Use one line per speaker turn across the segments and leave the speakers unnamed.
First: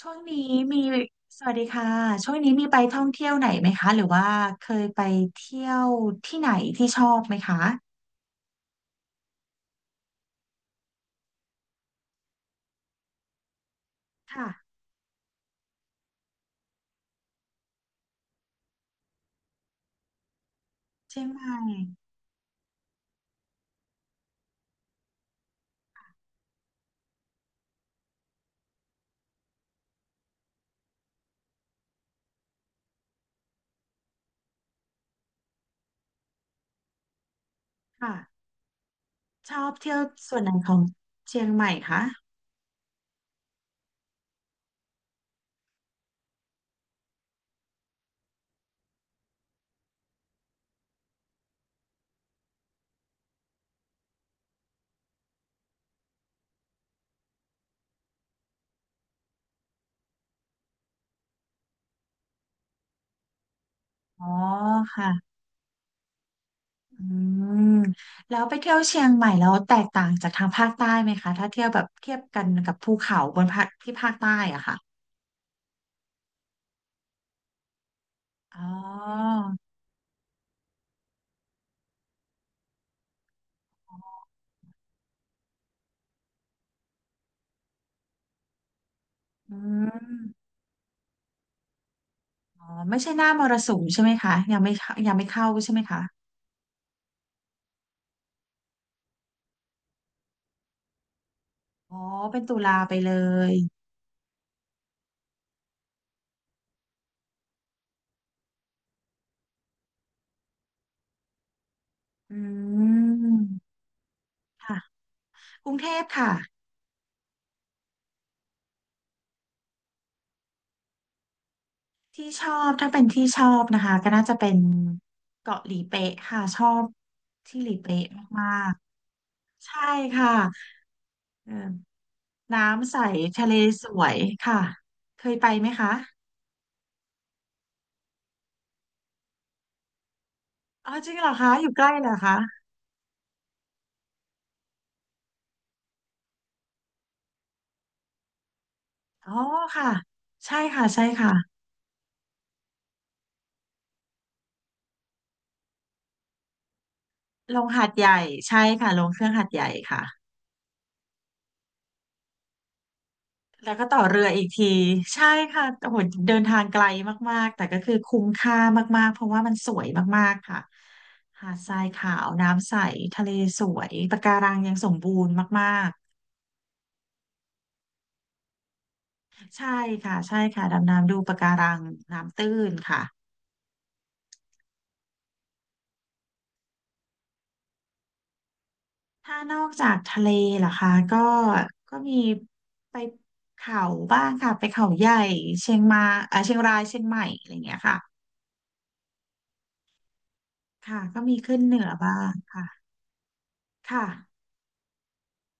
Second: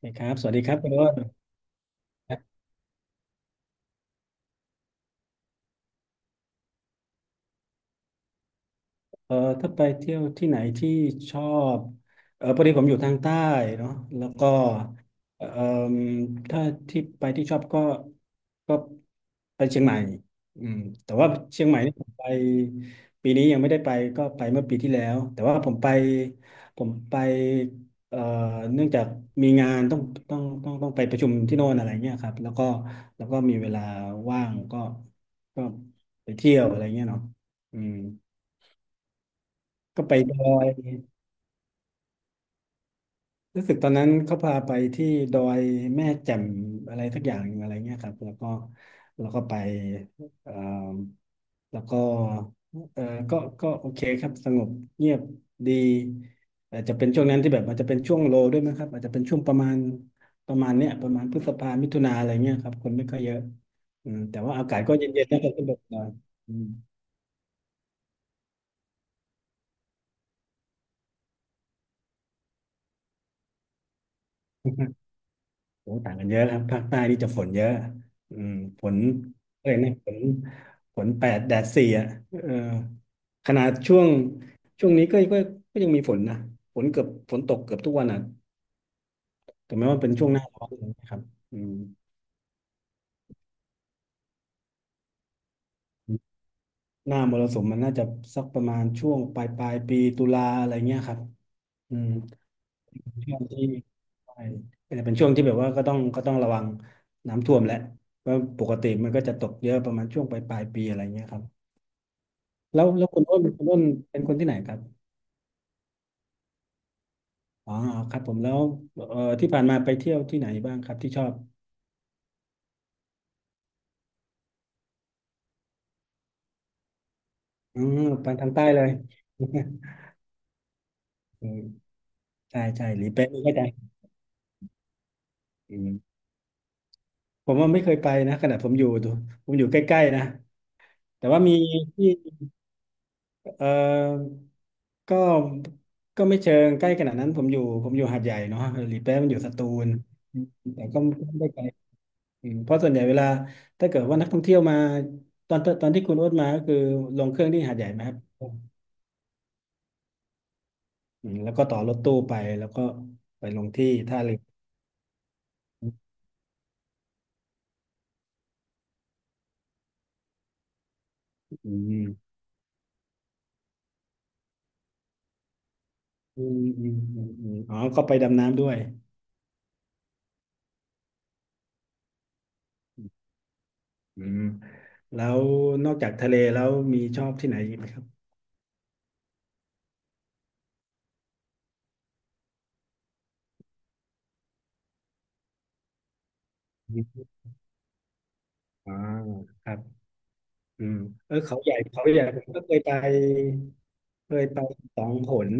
ช่ว
นะ
ง
ครับส
นี้
วัสดีครับ
มี
คุณโอ้น
สวัสดีค่ะช่วงนี้มีไปท่องเที่ยวไหนไหมคะหรือว่าเคยไปเที่ยวที่ไหนที่ชอบไหมคะ
เออถ้าไปเที่ยวที่ไหนที่ชอบพอดีผมอยู่ทางใต้เนาะแล้วก็
ค่ะ
เออถ้าที่ไปที่ชอบก็ก็ไปเชียงใหม่อืมแต่
เชีย
ว่า
งใหม่
เชียงใหม่นี่ผมไปปีนี้ยังไม่ได้ไปก็ไปเมื่อปีที่แล้วแต่ว่าผมไปเอ่อเนื่องจากมีงานต้องต้องไปประชุมที่โน่นอะไรเงี้ยครับแล้วก็แล้วก็มีเวลาว่างก็ก็ไปเที่ยวอะไรเงี้ยเนาะอืม
ค่ะชอบเที่ยว
ก็ไปด
ส่วน
อ
ไหน
ย
ของเชียงใหม่คะ
รู้สึกตอนนั้นเขาพาไปที่ดอยแม่แจ่มอะไรสักอย่างหนึ่งอะไรเงี้ยครับแล้วก็แล้วก็ไปเอ่อแล้วก็เออก็โอเคครับสงบเงียบดีอาจจะเป็นช่วงนั้นที่แบบอาจจะเป็นช่วงโลด้วยมั้งครับอาจจะเป็นช่วงประมาณประมาณเนี้ยประมาณพฤษภามิถุนาอะไรเงี้ยครับคนไม่ค่อยเยอะอืม
อ๋อ
แต่ว่าอากาศก็
ค่ะ
เย็นๆนะครับสนุกหน่อยอืม
อืมแล้วไปเที่ยวเชียงใหม่แล้วแตกต่างจากทางภาคใต้ไหมคะถ้าเที่ยวแบบเทียบกันกับภูเขาบนภาคที่ภาคใต้อะค่ะ
โอ้ต่างกันเยอะครับภาคใต้นี่จะฝนเยอะอืม
อ๋
ฝน
อ
เลยนะฝนแปดแดดสี่อ่ะเออขนาดช่วงช่วงนี้ก็ก็ยังมีฝนนะฝนตกเกือบทุกวันอ่ะ
อื
แต่แม้ว่าเป็นช่วงหน้า
ม
ร้อนนะครับอืม
อ๋อไม่ใช่หน้ามรสุมใช่ไหมคะยังไม่เข้ายังไม่เข้าใช่ไหมคะ
หน้ามรสุมมันน่าจะสักประมาณช่วงปลายปีตุลาอะไรเงี้ยครับ
อ๋
อื
อ
ม
เป็นตุลาไปเล
ช่วง
ย
ที่ใช่เป็นช่วงที่แบบว่าก็ต้องระวังน้ำท่วมแหละว่าะปกติมันก็จะตกเยอะประมาณช่วงปลายปีอะไรเงี้ยครับ
อื
แล้ว
ม
คุณอ้นเป็นคนที่ไหนครั
ค่ะ
บ
กรุงเทพค่ะ
อ๋อครับผมแล้วที่ผ่านมาไปเที่ยวที่ไหนบ้างครับที่ชอบ
ที่ชอบถ้าเป็นที่ชอบนะคะก็น่าจะเป็นเกาะหลีเป๊ะค่ะชอบที่หลี
อืม
เป๊ะ
ไปทา
มา
งใต้
ก
เลย
ๆ ใช่ค่ะ
อื
เอ
ม
อ
ใช่ใช่
น้ำใส
หลีเป๊ะนี่
ทะเล
ได้าใจ
สวยค่ะเคยไปไหม
อื
คะ
มผมว่าไม่เคยไปนะขนาดผมอยู่ใกล้ๆนะ
อ๋อจริงเห
แต่
รอ
ว่า
คะ
มี
อยู่ใกล้
ที่
เหรอคะ
เออก็ไม่เชิงใกล้ขนาดนั้นผมอยู่หาดใหญ่เนาะหลีเป๊ะมัน
อ๋อ
อยู่สตู
ค่ะ
ล
ใช่
แต่
ค่ะ
ก็
ใช่
ไม่
ค่ะ
ได้ไกล อืมเพราะส่วนใหญ่เวลาถ้าเกิดว่านักท่องเที่ยวมาตอนที่คุณโอ๊ตมาก็คือลงเครื่อง
ล
ที่
ง
หาดให
หา
ญ่
ด
ไหม
ให
ครับ
ญ่ใช่ค่ะลงเครื่องหาดใหญ่ค่ะ
อืมแล้วก็ต่อรถตู้ไปแล้วก็ไปลง
แล้วก็
ที่
ต่อเรื
ท่า
อ
เรือ
อีกทีใช่ค่ะโอ้โหเดินทางไกลมากๆแต่ก็คือคุ้มค่ามากๆเพราะว่ามันสวยมากๆค่ะหาดท
อื
รายขาว
ม
น้ำใสทะเลสวยปะการังยังสมบูรณ์มาก
อืมอืมอืมอืมอ๋อก็ไปดำน้ำด้วย
ๆใช่ค่ะใช่ค่ะดำน้ำดูปะการังน้ำตื้นค่ะ
อืมแล้วนอกจากทะเลแล้วมีชอบที่ไหนอีกไหมครับ
ถ้านอกจากทะเลล่ะคะก็ก็มีไปเขาบ้างค่ะไปเขาใหญ่เชียงมาเชียงรายเชีย
อ
งใหม่
ม
อะไรอย่างเงี้ยค่ะ
อ่าครับอืม
ค่ะก็
เอ
มี
อ
ขึ้นเหนือ
เขา
บ้า
ใหญ่
ง
ผมก็เคย
ค่ะ
ไป
ค่ะ
เคยไปสองหน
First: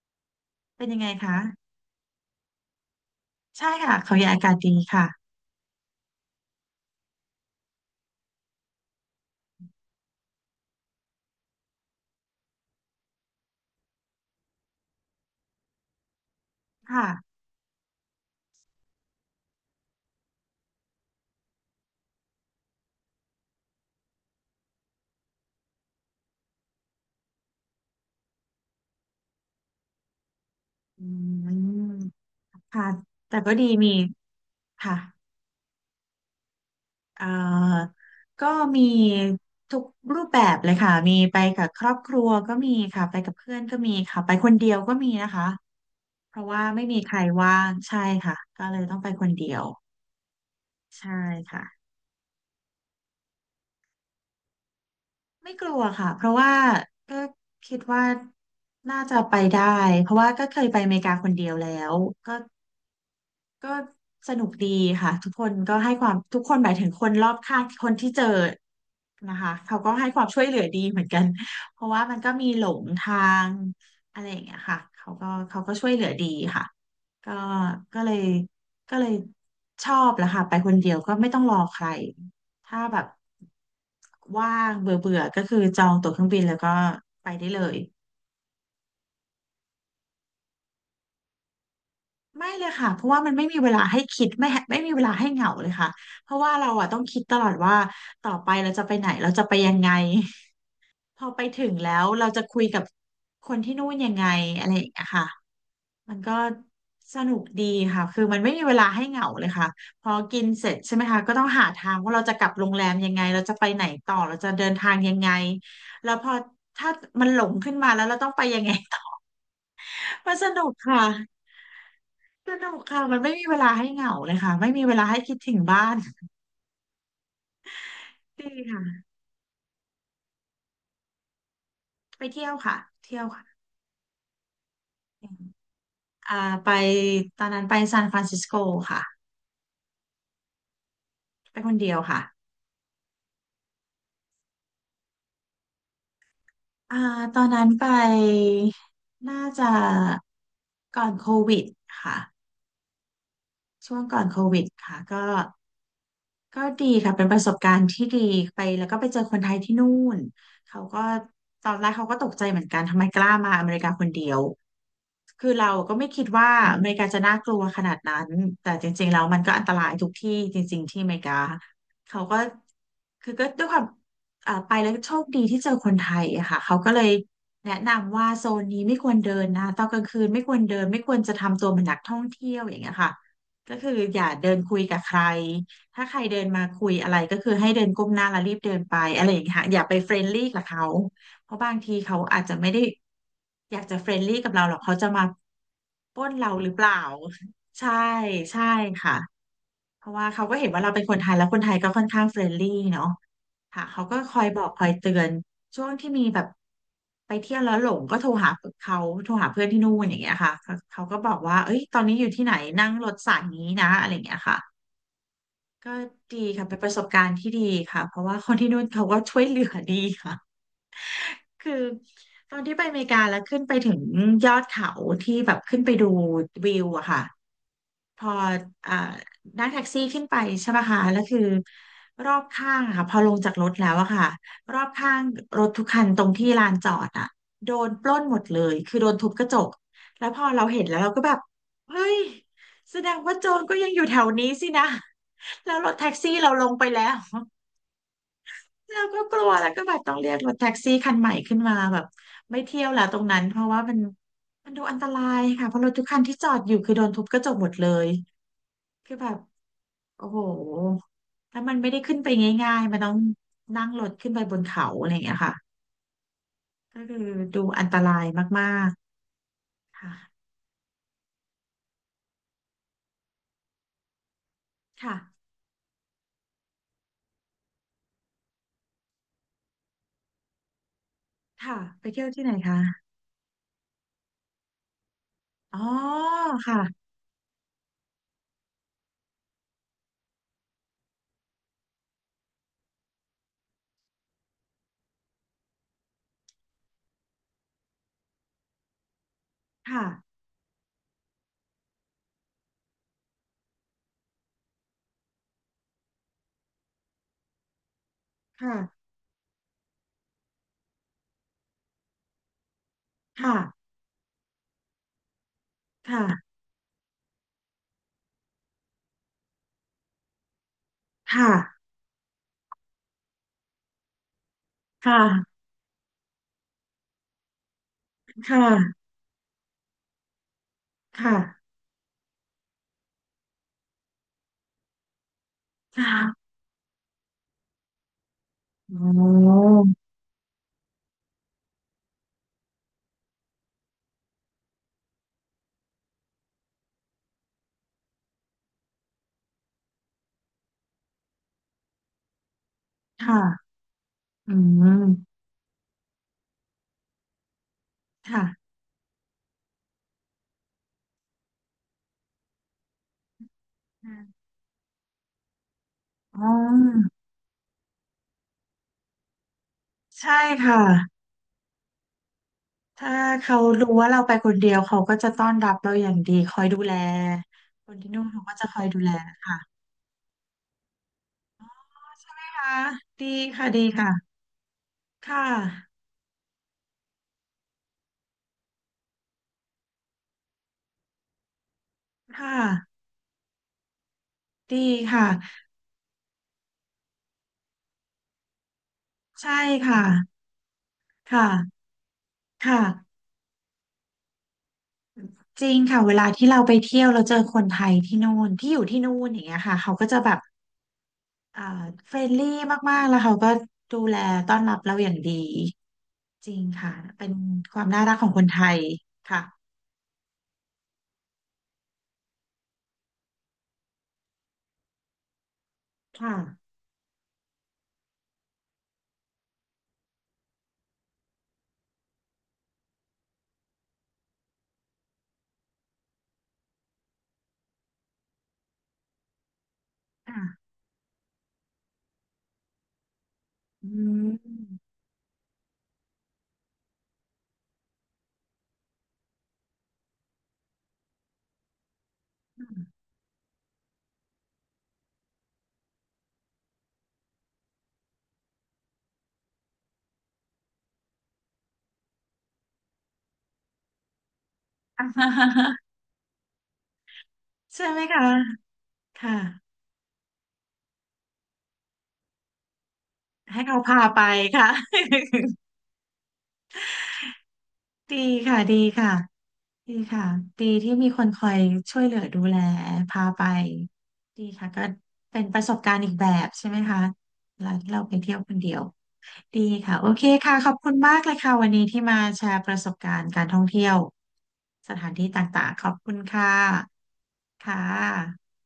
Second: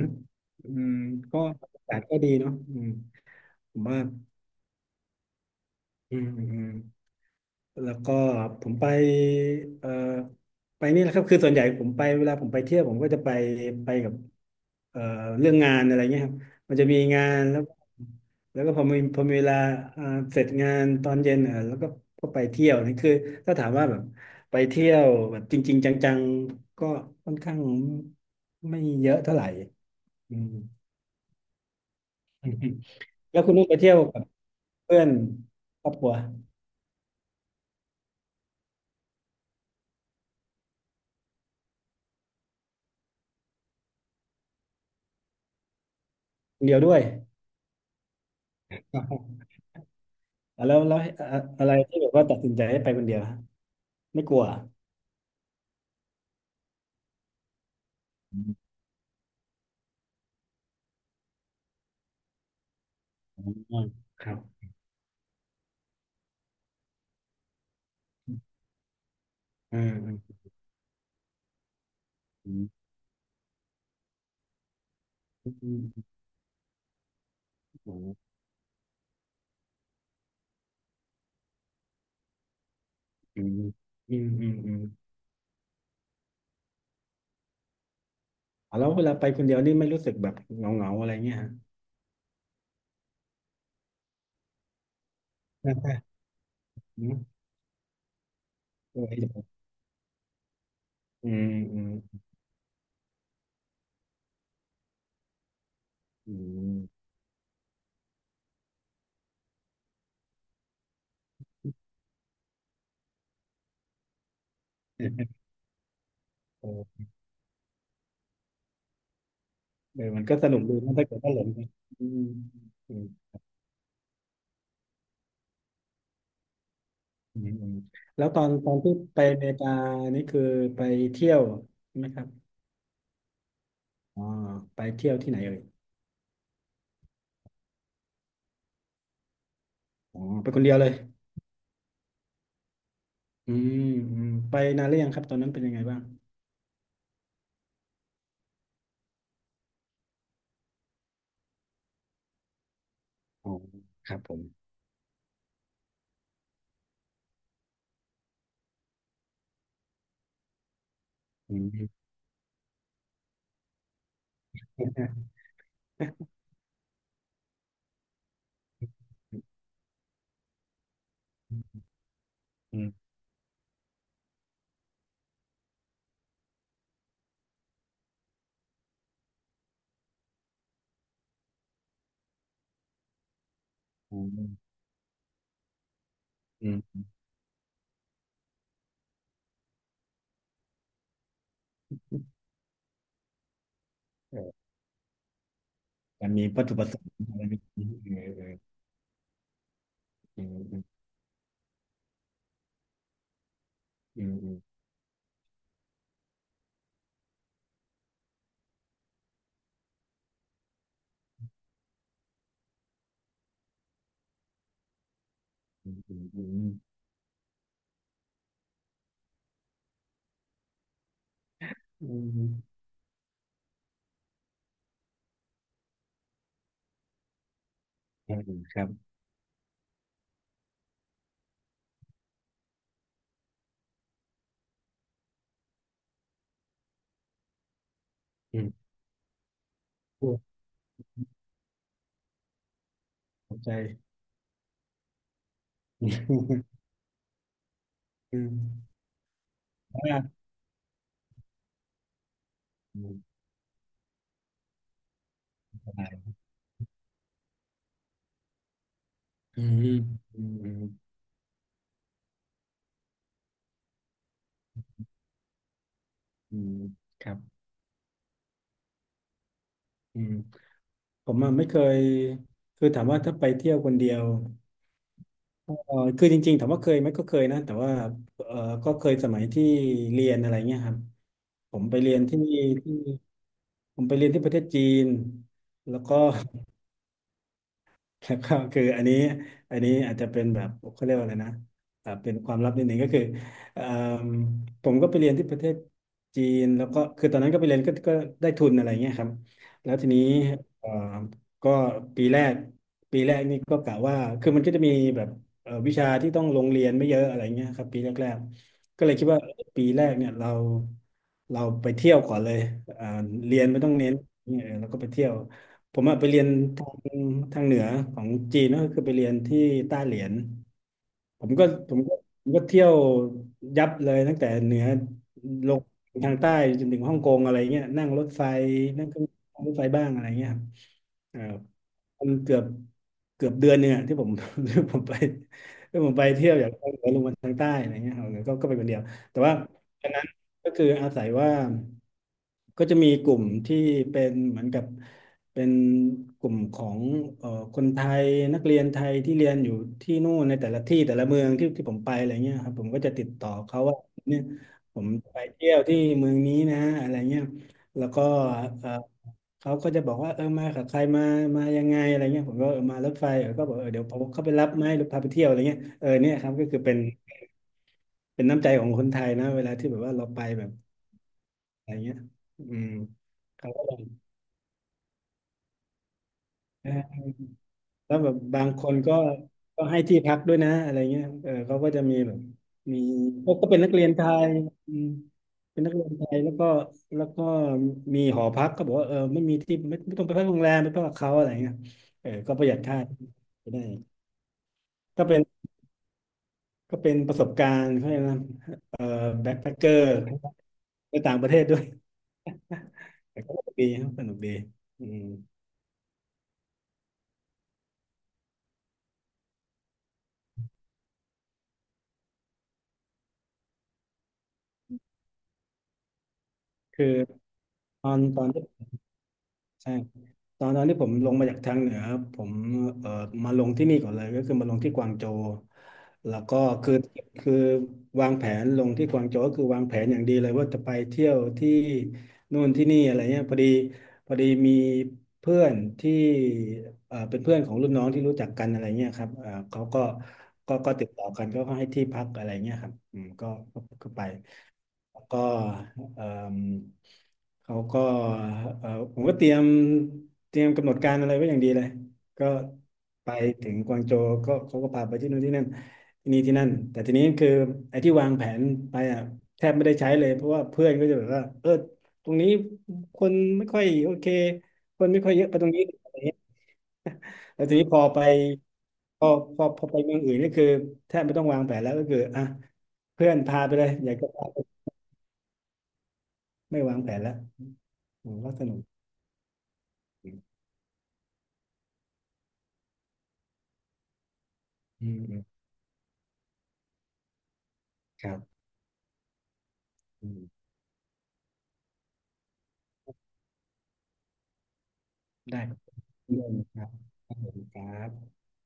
อื
เป็น
ม
ยังไงคะ
ก็อากาศก็ดีเนาะอืม
ใช่
ผม
ค่ะ
ว่า
เขาใหญ่อากาศดีค่ะ
อืมอืม แล้วก็ผมไปเอ่อไปนี่แหละครับคือส่วนใหญ่ผมไปเวลาผมไปเที่ยวผมก็จะไปไปกับเอ่อเรื่องงานอะไรเงี้ยครับมันจะมีงา
ค่ะ
นแล้วแล้วก็พอมีเวลาอ่าเสร็จงานตอนเย็นอ่ะแล้วก็ก็ไปเที่ยวนี่คือถ้าถามว่าแบบไปเที่ยวแบบจริงๆจังๆก็ค่อนข้างไม่เยอะเท่าไหร่อืม
อืมค่ะ แต่
แล้วคุ
ก็
ณ
ดี
นุ่นไป
มี
เที่ยวกับ
ค่ะ
เพื่อนครอบครัว
เอ่อก็มีทุกรูปแบบเลยค่ะมีไปกับครอบครัวก็มีค่ะไปกับเพื่อนก็มีค่ะไปคนเดียวก็มีนะคะเพราะ
ค
ว่า
นเดียว
ไม่
ด้
มี
วย
ใครว่างใช่ค่ะก็เลยต้องไปคนเดียว
อ่ะแล้ว
ใช่ค่ะ
อะไรที่แบบว่าตัดสินใจให้ไปคนเดียวฮะไม่กลัวอ่ะ
ไม่กลัวค่ะเพราะว่าก็คิดว่า
อืม
น่าจะไปได้เพราะว่าก็เคยไปอเมริกาคนเดียวแล้วก็
อื
ก็
มค
ส
รับ
นุกดีค่ะทุกคนก็ให้ความทุกคนหมายถึงคนรอบข้างคนที่เจอนะคะเขา
อืม
ก็ให้
อื
ความ
ม
ช่วยเหลือดีเหมือนกันเพราะว่ามันก็มี
อื
หล
ม
งทางอะไรอย่างเงี้ยค่ะเขาก็
อื
ช่วยเหลือ
ม
ดีค่ะก็ก็เลยก็เลยชอบแหละค่ะไปคนเดียวก็ไม่ต้องรอใครถ้าแบบ
อืมอืมอื
ว่า
มอื
ง
ม
เบื่อเบื่อก็คือจองตั๋วเครื่องบินแล้วก็ไปได้เลย
อ่ะแล้วเวลาไปคนเดียวนี่ไม่รู้สึกแบบเหงาๆอะไรเงี้ยฮะ
ไม่เลยค่ะเพราะว่ามันไม่มีเวลาให้คิดไม่มีเวลาให้เหงาเล
ใช่
ยค่ะ
ใช่
เพราะว่าเราอะต้อง
อืม
คิดตลอดว่าต่อไปเราจะไป
เอ
ไหนเราจะไป
อ
ยังไงพอ
อื
ไป
ม
ถึง
อืม
แล้วเราจะคุยกับคนที่นู่นยังไงอะไรอย่างเงี้ยค่ะมันก็
อืม
สนุกดีค่ะคือมันไม่มีเวลาให้เหงาเลยค่ะพอกินเสร็จใช่ไหมคะก็ต้องหาทางว่าเราจะกลับโรงแรมยังไงเราจะไปไหนต่อเราจะเดินทางยังไง
เอ
แล้วพอถ้า
อ
มันหลงขึ้นมาแล้วเราต้องไปยังไง
เออมัน
มั
ก็
นส
สนุ
นุ
ก
ก
ดีนะ
ค่ะ
ถ้าเกิดว่าหลงไปอืม
สนุก
อื
ค่ะ
ม
มันไม่มีเวลาให้เหงาเลยค่ะไม่มีเวลาให้คิดถึงบ้าน
อืมอืมแล้ว
ดี
ตอนที่
ค่ะ
ไปอเมริกานี่คือไปเที่ยวใช่ไหมค
ไป
รับ
เที่ยวค่ะเที่ยวค่ะ
อ๋อไปเที่ยวที่ไหนเอ่ย
อ่าไปตอนนั้นไปซานฟรานซิสโกค่ะ
อ๋อไปคนเดียวเลย
ไปคนเดียวค่ะ
อืมอืมไปนานหรือยังครับตอนนั้นเป็นยังไงบ้าง
อ่าตอนนั้นไปน่าจะก่อนโควิดค่ะ
อ๋อ
ช่วง
ค
ก่
รั
อ
บ
น
ผ
โค
ม
วิดค่ะก็ ก็ดีค่ะเป็นประสบการณ์ที่ดีไปแล้วก็ไปเจอคนไทยที่นู่นเขาก็
อื
ตอนแรก
ม
เขาก็ตกใจเหมือนกันทำไมกล้ามาอเมริกาคนเดียว
อ
คือเราก็ไม่คิดว่าอเมริกาจะน่ากลัวขนาดนั้นแต่จริงๆแล้วมันก็อันตรายทุกที่จริงๆที่อเมริกาเขาก็
ืม
คือก็ด้วยความไปแล้วโชคดีที่เจอคนไทยอะค่ะเขาก็เลยแนะนำว่าโซนนี้ไม่ควรเดินนะตอนกลางคืนไม่ควรเดินไม่ควรจะทำตัวเป็นนักท่องเที่ยวอย่างเงี้ยค่ะก็คืออ
อื
ย่าเดิน
ม
คุยกับใคร ถ้าใครเดินมา
อื
คุยอะไร
ม
ก็คือให้เดินก้มหน้าแล้วรีบเดินไปอะไรอย่างเงี้ยค่ะอย่าไปเฟรนลี่กับเขาเพราะบางทีเขาอาจจะไม่ได้อยากจะเฟรน
เ
ลี่กับเรา
ออ
หรอกเขาจะมาปล้
มัน
น
มี
เรา
วัต
หรื
ถุ
อเป
ประ
ล่า
สงค์อะไรไหม
ใช่
เออ
ใช่ค่ะเพราะว่า
เอ
เขา
อ
ก็เห็น
อื
ว่า
ม
เราเป็นคนไทยแล้วคนไทยก็ค่อนข้างเฟรนลี่เนาะค่ะเขาก็
อื
คอยบ
ม
อกคอยเตือนช่วงที่มีแบบไปเที่ยวแล้วหลงก็โทรหาเขาโทรหาเพื่อนที่นู่นอย่างเงี้ยค่ะเขาก็บอกว่าเอ้ยตอนนี้อยู่ที่ไหนนั่งรถสายนี้นะอะไรอย่างเงี้ยค่ะ
อื
ก็
มอืม
ดี
อื
ค่ะ
ม
เป็นประสบการณ์ที่ดีค่ะเพราะว่าคนที่นู่นเขาก็ช่วยเหลือดีค่ะคือ
อืมอืม
ตอนที่ไปอเมริกาแล้วขึ้นไปถึงยอดเขาที่แบบขึ้นไปดูวิวอะค่ะ พอ
เออครับ
อ่านั่งแท็กซี่ขึ้นไปใช่ไหมคะแล้วคือรอบข้างอะค่ะพอลงจากรถแล้วอะค่ะรอบข้างรถทุกคันตรงที่ลานจอดอะโดนปล้นหมดเล
อื
ย
ม
คือโดนทุบกระจกแล้ว
โอ้
พอเราเห็นแล้วเราก็แบบเฮ้ยแสดงว่าโจ
ขอบ
ร
ใจ
ก็ยังอยู่แถวนี้สินะ แล้วรถแท็กซี่เราลงไปแล้ว
อืมอม
เราก็กลัวแล้วก็แบบต้องเรียก
อ่า
รถแท็กซี่คันใหม่ขึ้นมาแบบไม่เที่ยว
อื
แล้วตร
ม
งนั้นเพราะว่ามันดูอันตรายค่ะเพราะรถทุกคัน
ได้
ที่จอดอยู่คือโดนทุบกระจกหมดเลยคือแบบ
อืม
โอ้โห
อืมอืม
ถ้ามันไม่ได้ขึ้นไปง่ายๆมันต้องนั่งรถขึ้นไปบนเขาอะไรอย่างเงี้ยค่ะ
อืม
ก็คือ
ครับ
ดูอันตรายมากๆค่ะ
อืมผมอะไม่เคยคือถามว่าถ้าไปเที่ยวคนเดียว
ค่ะ
เออคือจริงๆ ถามว่าเคยไหมก็เคยนะ แต่ว่าเออก็เคยสมัยที่เรียนอะไรเงี้ยครับ ผ
ค่ะ
มไป
ไป
เรียน
เที่ยว
ที่
ที่ไหน
ที่
คะ
ผมไปเรียนที่ประเทศจีน
อ๋อ
แล้วก็
ค่ะ
แล้วก็คืออันนี้อาจจะเป็นแบบเขาเรียกว่าอะไรนะเป็นความลับนิดหนึ่งก็คือเอ่มผมก็ไปเรียนที่ประเทศจีนแล้วก็คือตอนนั้นก็ไปเรียนก็ได้ทุนอะไรเงี้ยครับแล้ว
ค่ะ
ทีนี้เอ่อก็ปีแรกนี่ก็กะว่าคือมันก็จะมีแบบวิชาที่ต้องลงเรียนไม่เยอะอะไรเงี้ยครับปีแรกๆ
ค่ะ
ก็เลยคิดว่าเอ้ยปีแรกเนี่ยเราไปเที่ยวก่อนเลยอ่า
ค่ะ
เรียนไม่ต้องเน้นเออแล้วก็ไปเที่ยวผมอะไปเรียน
ค่ะ
อืมทางเหนือของจีนก็คือไปเรียนที่ต้าเหลียน ผ
ค่ะ
มก็ผมก็ผมก็เที่ยวยับเลยตั้งแต่เหนือ
ค่ะ
ลงทางใต้จนถึงฮ่องกงอะไรเงี้ยนั่งรถไฟ
ค่ะ
นั่งเครื่องนั่งรถไฟบ้างอะไรเงี้ยครับ
ค่ะ
มันเกือบเดือนเนี่ยที่ผม ที่ผมไป
ค
ที่ผมไปเที่ย
่ะ
วอย่างภาคเหนือลงมาทางใต้อะไรเงี้ยครับก็ไปคน
โ
เดียวแต่ว่า
อ้
ตอนนั้นก็คืออาศัยว่าก็จะมีกลุ่มที่เป็นเหมือนกับเป็นกลุ่มของเอ่อคนไทยนักเรียนไทยที่เรียนอยู่ที่นู่นในแต่ละที่แต่ละเมืองที่ที่ผมไปอะไรเงี้ยครับผมก็จะติดต่อ
ค่ะ
เขาว่าเนี่ย
อื
ผม
ม
ไปเที่ยวที่เมืองนี้นะอะไรเงี้ยแล้วก็
ค่ะ
เขาก็จะบอกว่าเออมากับใครมายังไงอะไรเงี้ยผมก็เออมารถไฟเออก็บอกเออเดี๋ยวผมเข้าไปรับไหมหรือพาไปเที่ยวอะไรเงี้ยเออเนี่ย
อ๋
ครับก็คือเป็น
อ
เป็นน้ำใจของคนไทยนะเวลาที่แบบว่าเรา
ใช่
ไปแบบ
ค่ะ
อะไรเงี้ยอืม
ถ้าเขา
เขาก็
รู้
แบบ
ว่าเราไปคนเดียวเขาก็จะต้อนรับเราอย่างดีคอยดู
เออ
แลคน ที่
แล้ว
นู่น
แบบ
เขาก็
บา
จะ
ง
ค
ค
อย
น
ดูแล
ก็
นะคะ
ก็ให้ที่พักด้วยนะอะไรเงี้ยเออเขาก็จะมีแบบ
ค่ะ
มี
ดี
ก็
ค่ะ
ก็เป็
ดี
นนักเรียนไท
ค่ะ
ยอืม
ค่ะ
เป็นนักเรียนไทยแล้วก็มีหอพักก็บอกว่าเออไม่มีที่ไม่ต้องไปพักโรงแรมไปพักกับเขาอะไรเงี้ยเออ
ค่ะ
ก็ประหยัดค่าไปได้
ดี
ก็
ค่ะ
เป็น ก็เป็นประสบการณ์เขาเรียกนะเอ่อแบ็
ใช่
คแพคเกอ
ค่ะ
ร์ไป
ค
ต่างประเทศด้ว
่ะ
ย
ค่ะ
แต่ก็สนุกดีครับสนุกดีอืม
จริงค่ะเวลาที่เราไปเที่ยวเราเจอคนไทยที่นู่นที่อยู่ที่นู่นอย่างเงี้ยค่ะเขาก็จะแบบอ่าเฟรนลี่มากๆแล้วเขาก็ดูแลต้อนรับเราอย่างดีจริงค่ะ
คือ
เป็นความน่า
ต
รั
อ
ก
น
ของ
ต
ค
อ
น
น
ไท
ที่
ยค่ะ
ใช่ตอนนั้นที่ผมลงมาจากทางเหนือครับผมเอ่อมาลงที่นี่ก่อนเลยก็คือมาลงที่กวางโจว
ค่ะ
แล้วก็คือคือวางแผนลงที่กวางโจวก็คือวางแผนอย่างดีเลยว่าจะไปเที่ยวที่นู่นที่นี่อะไรเงี้ยพอดีมีเพื่อนที่เป็นเพื่อนของรุ่นน้องที่รู้จักกันอะไรเงี้ยครับเอ่อเขาก็
ค่ะ
ก็ติดต่อกันก็ให้ที่พักอะไรเงี้ยครับอืมก็ก็
อื
ก็ไป
ม
ก็เอิ่มเขาก็เอ่อผมก็เตรียมกำหนดการอะไรไว้อย่างดีเลยก็ไปถึงกวางโจวก็เขาก็พาไปที่นู่นที่นั่นที่นี่ที่นั่นแต่ทีนี้คือไอ้ที่วางแผนไปอ่ะแทบไม่ได้ใช้เลยเพราะว่าเพื่อนก็จะแบบว่าเออตรงนี้คนไม่ค่อยโอเค ค
อ่
นไม่ค่อยเยอะไปตร
า
งนี้อะไรเงี้ยแล้วที
ใช่
นี้พ
ไหม
อไป
คะ
พอ
ค่ะ
พอไปเมืองอื่นนี่คือแทบไม่ต้องวางแผนแล้วก็คืออ่ะเพื่อนพา
ให้
ไป
เขา
เลย
พา
อยาก
ไป
จะพาไป
ค่ะ
ไม่วางแผนแล้ว
ดี
อืมก็
ค่ะ
ส
ดี
นุก
ค่ะดีค่ะดีที่มีคนคอยช่วยเหลือดูแลพาไปดีค่ะก็
อืมอื
เป็
ม
นประสบการณ์อีกแบบใช่ไหมคะแล้วเราไป
ครั
เที่ยวค
บ
นเดียวดีค่ะโอเค
อืม
ค่ะขอบคุณมากเลยค่ะวันนี้ที่มาแชร์ประสบการณ์การท่องเที่ยวสถานที่ต
ได้
่าง
ครับ
ๆขอบคุณ
เรื่อ
ค่ะ
งนะครับขอบคุณค
ค่ะ
รับ